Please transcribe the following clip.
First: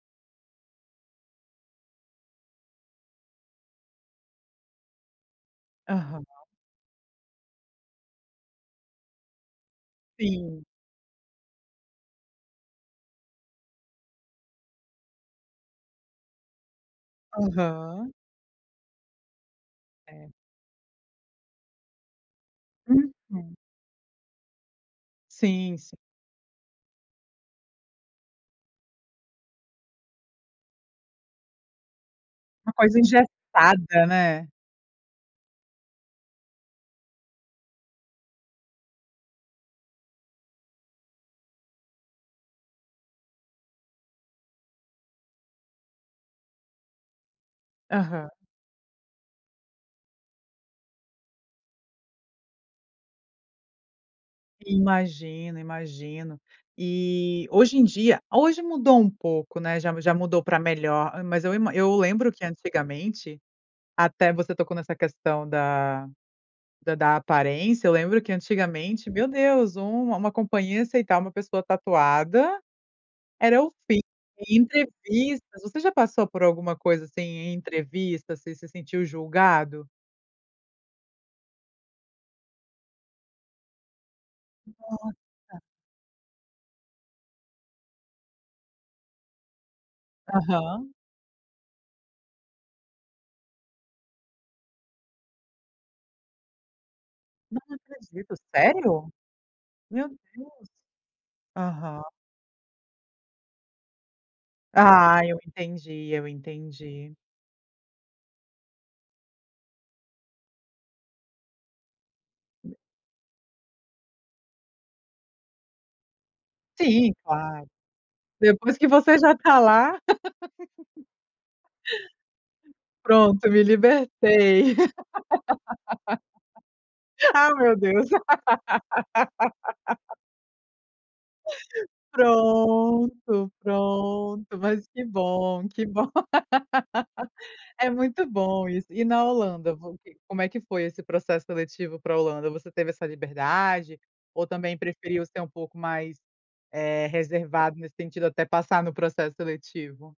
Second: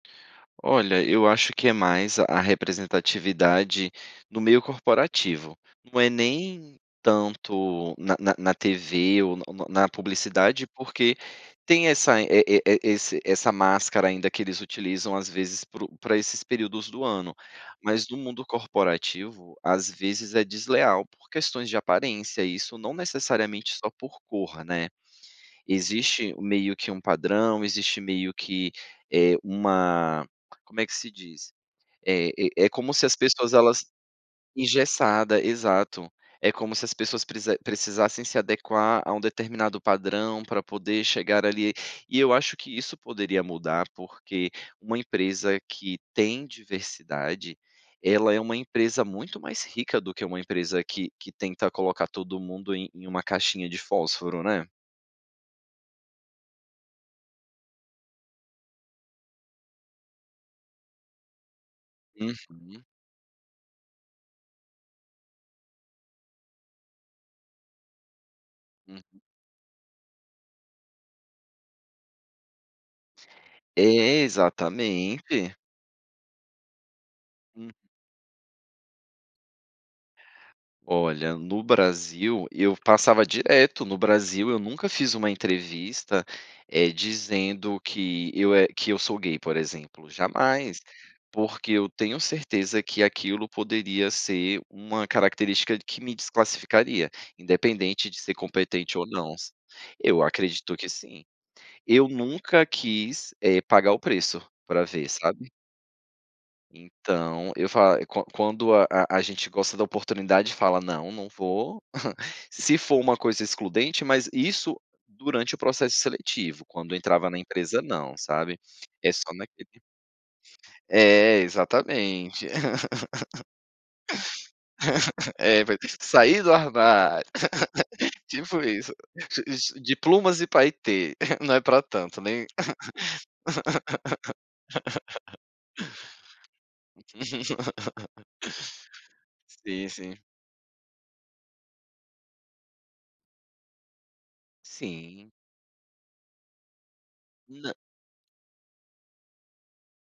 Olha, eu acho que é mais a representatividade no meio corporativo, não é Aham. nem tanto na na na TV ou na na Sim. publicidade, porque tem essa e e-e esse essa máscara ainda que eles utilizam às vezes pro pra esses períodos do ano. Mas Aham. no mundo corporativo, às É. vezes é desleal por questões de aparência, isso não Uhum. necessariamente só por cor, né. Sim, sim. Existe meio que um padrão, existe meio que, eh, uma, como é que se diz? É é é Uma como coisa se as pessoas elas engessada, né. engessada, exato. É como se as pessoas precisa precisassem se adequar a um determinado padrão pra poder chegar ali, e eu acho que isso poderia mudar, porque uma empresa que tem diversidade, Aham. ela é uma empresa muito mais rica do que uma empresa que que tenta colocar todo mundo em em uma caixinha de fósforo, né. Imagino, imagino. E hoje em dia, hoje mudou um pouco, né, já já mudou pra melhor. Mas eu ima eu lembro que Uhum. antigamente, até você tocou nessa questão da da da aparência, eu lembro que antigamente, Uhum. meu Deus, um uma companhia aceitar uma pessoa tatuada era o fim, É, e em exatamente. entrevistas você já passou por alguma coisa assim em Hum. entrevista? Você se sentiu julgado? Olha, no Brasil eu passava direto, no Brasil eu nunca fiz Nossa. uma entrevista, eh, dizendo que eu e que eu sou gay, por exemplo, jamais. Aham. Porque eu tenho certeza que aquilo poderia ser uma característica que me desclassificaria, Não independente de acredito, ser competente ou sério? não. Meu Eu Deus. acredito que sim. Aham. Eu nunca quis, eh, pagar o preço pra ver, Ah, eu sabe. entendi, eu entendi. Então, eu fa quan quando a a gente gosta da oportunidade, fala: "Não, não vou", se for uma coisa excludente, mas isso durante o processo seletivo, quando Sim, entrava na claro. empresa não, sabe. Depois que É você só já tá naquele lá. É, exatamente. Pronto, me libertei. É, vai sair do armário, Ah, meu Deus. tipo isso. De plumas e paetê, não é pra tanto, né. Pronto, pronto, mas que bom, que bom. É muito bom isso. E na Holanda Sim vo sim. como é que foi esse processo seletivo pra Holanda, você teve essa liberdade ou também preferiu Sim. ser um pouco mais, eh, Nã reservado nesse sentido até passar no processo seletivo?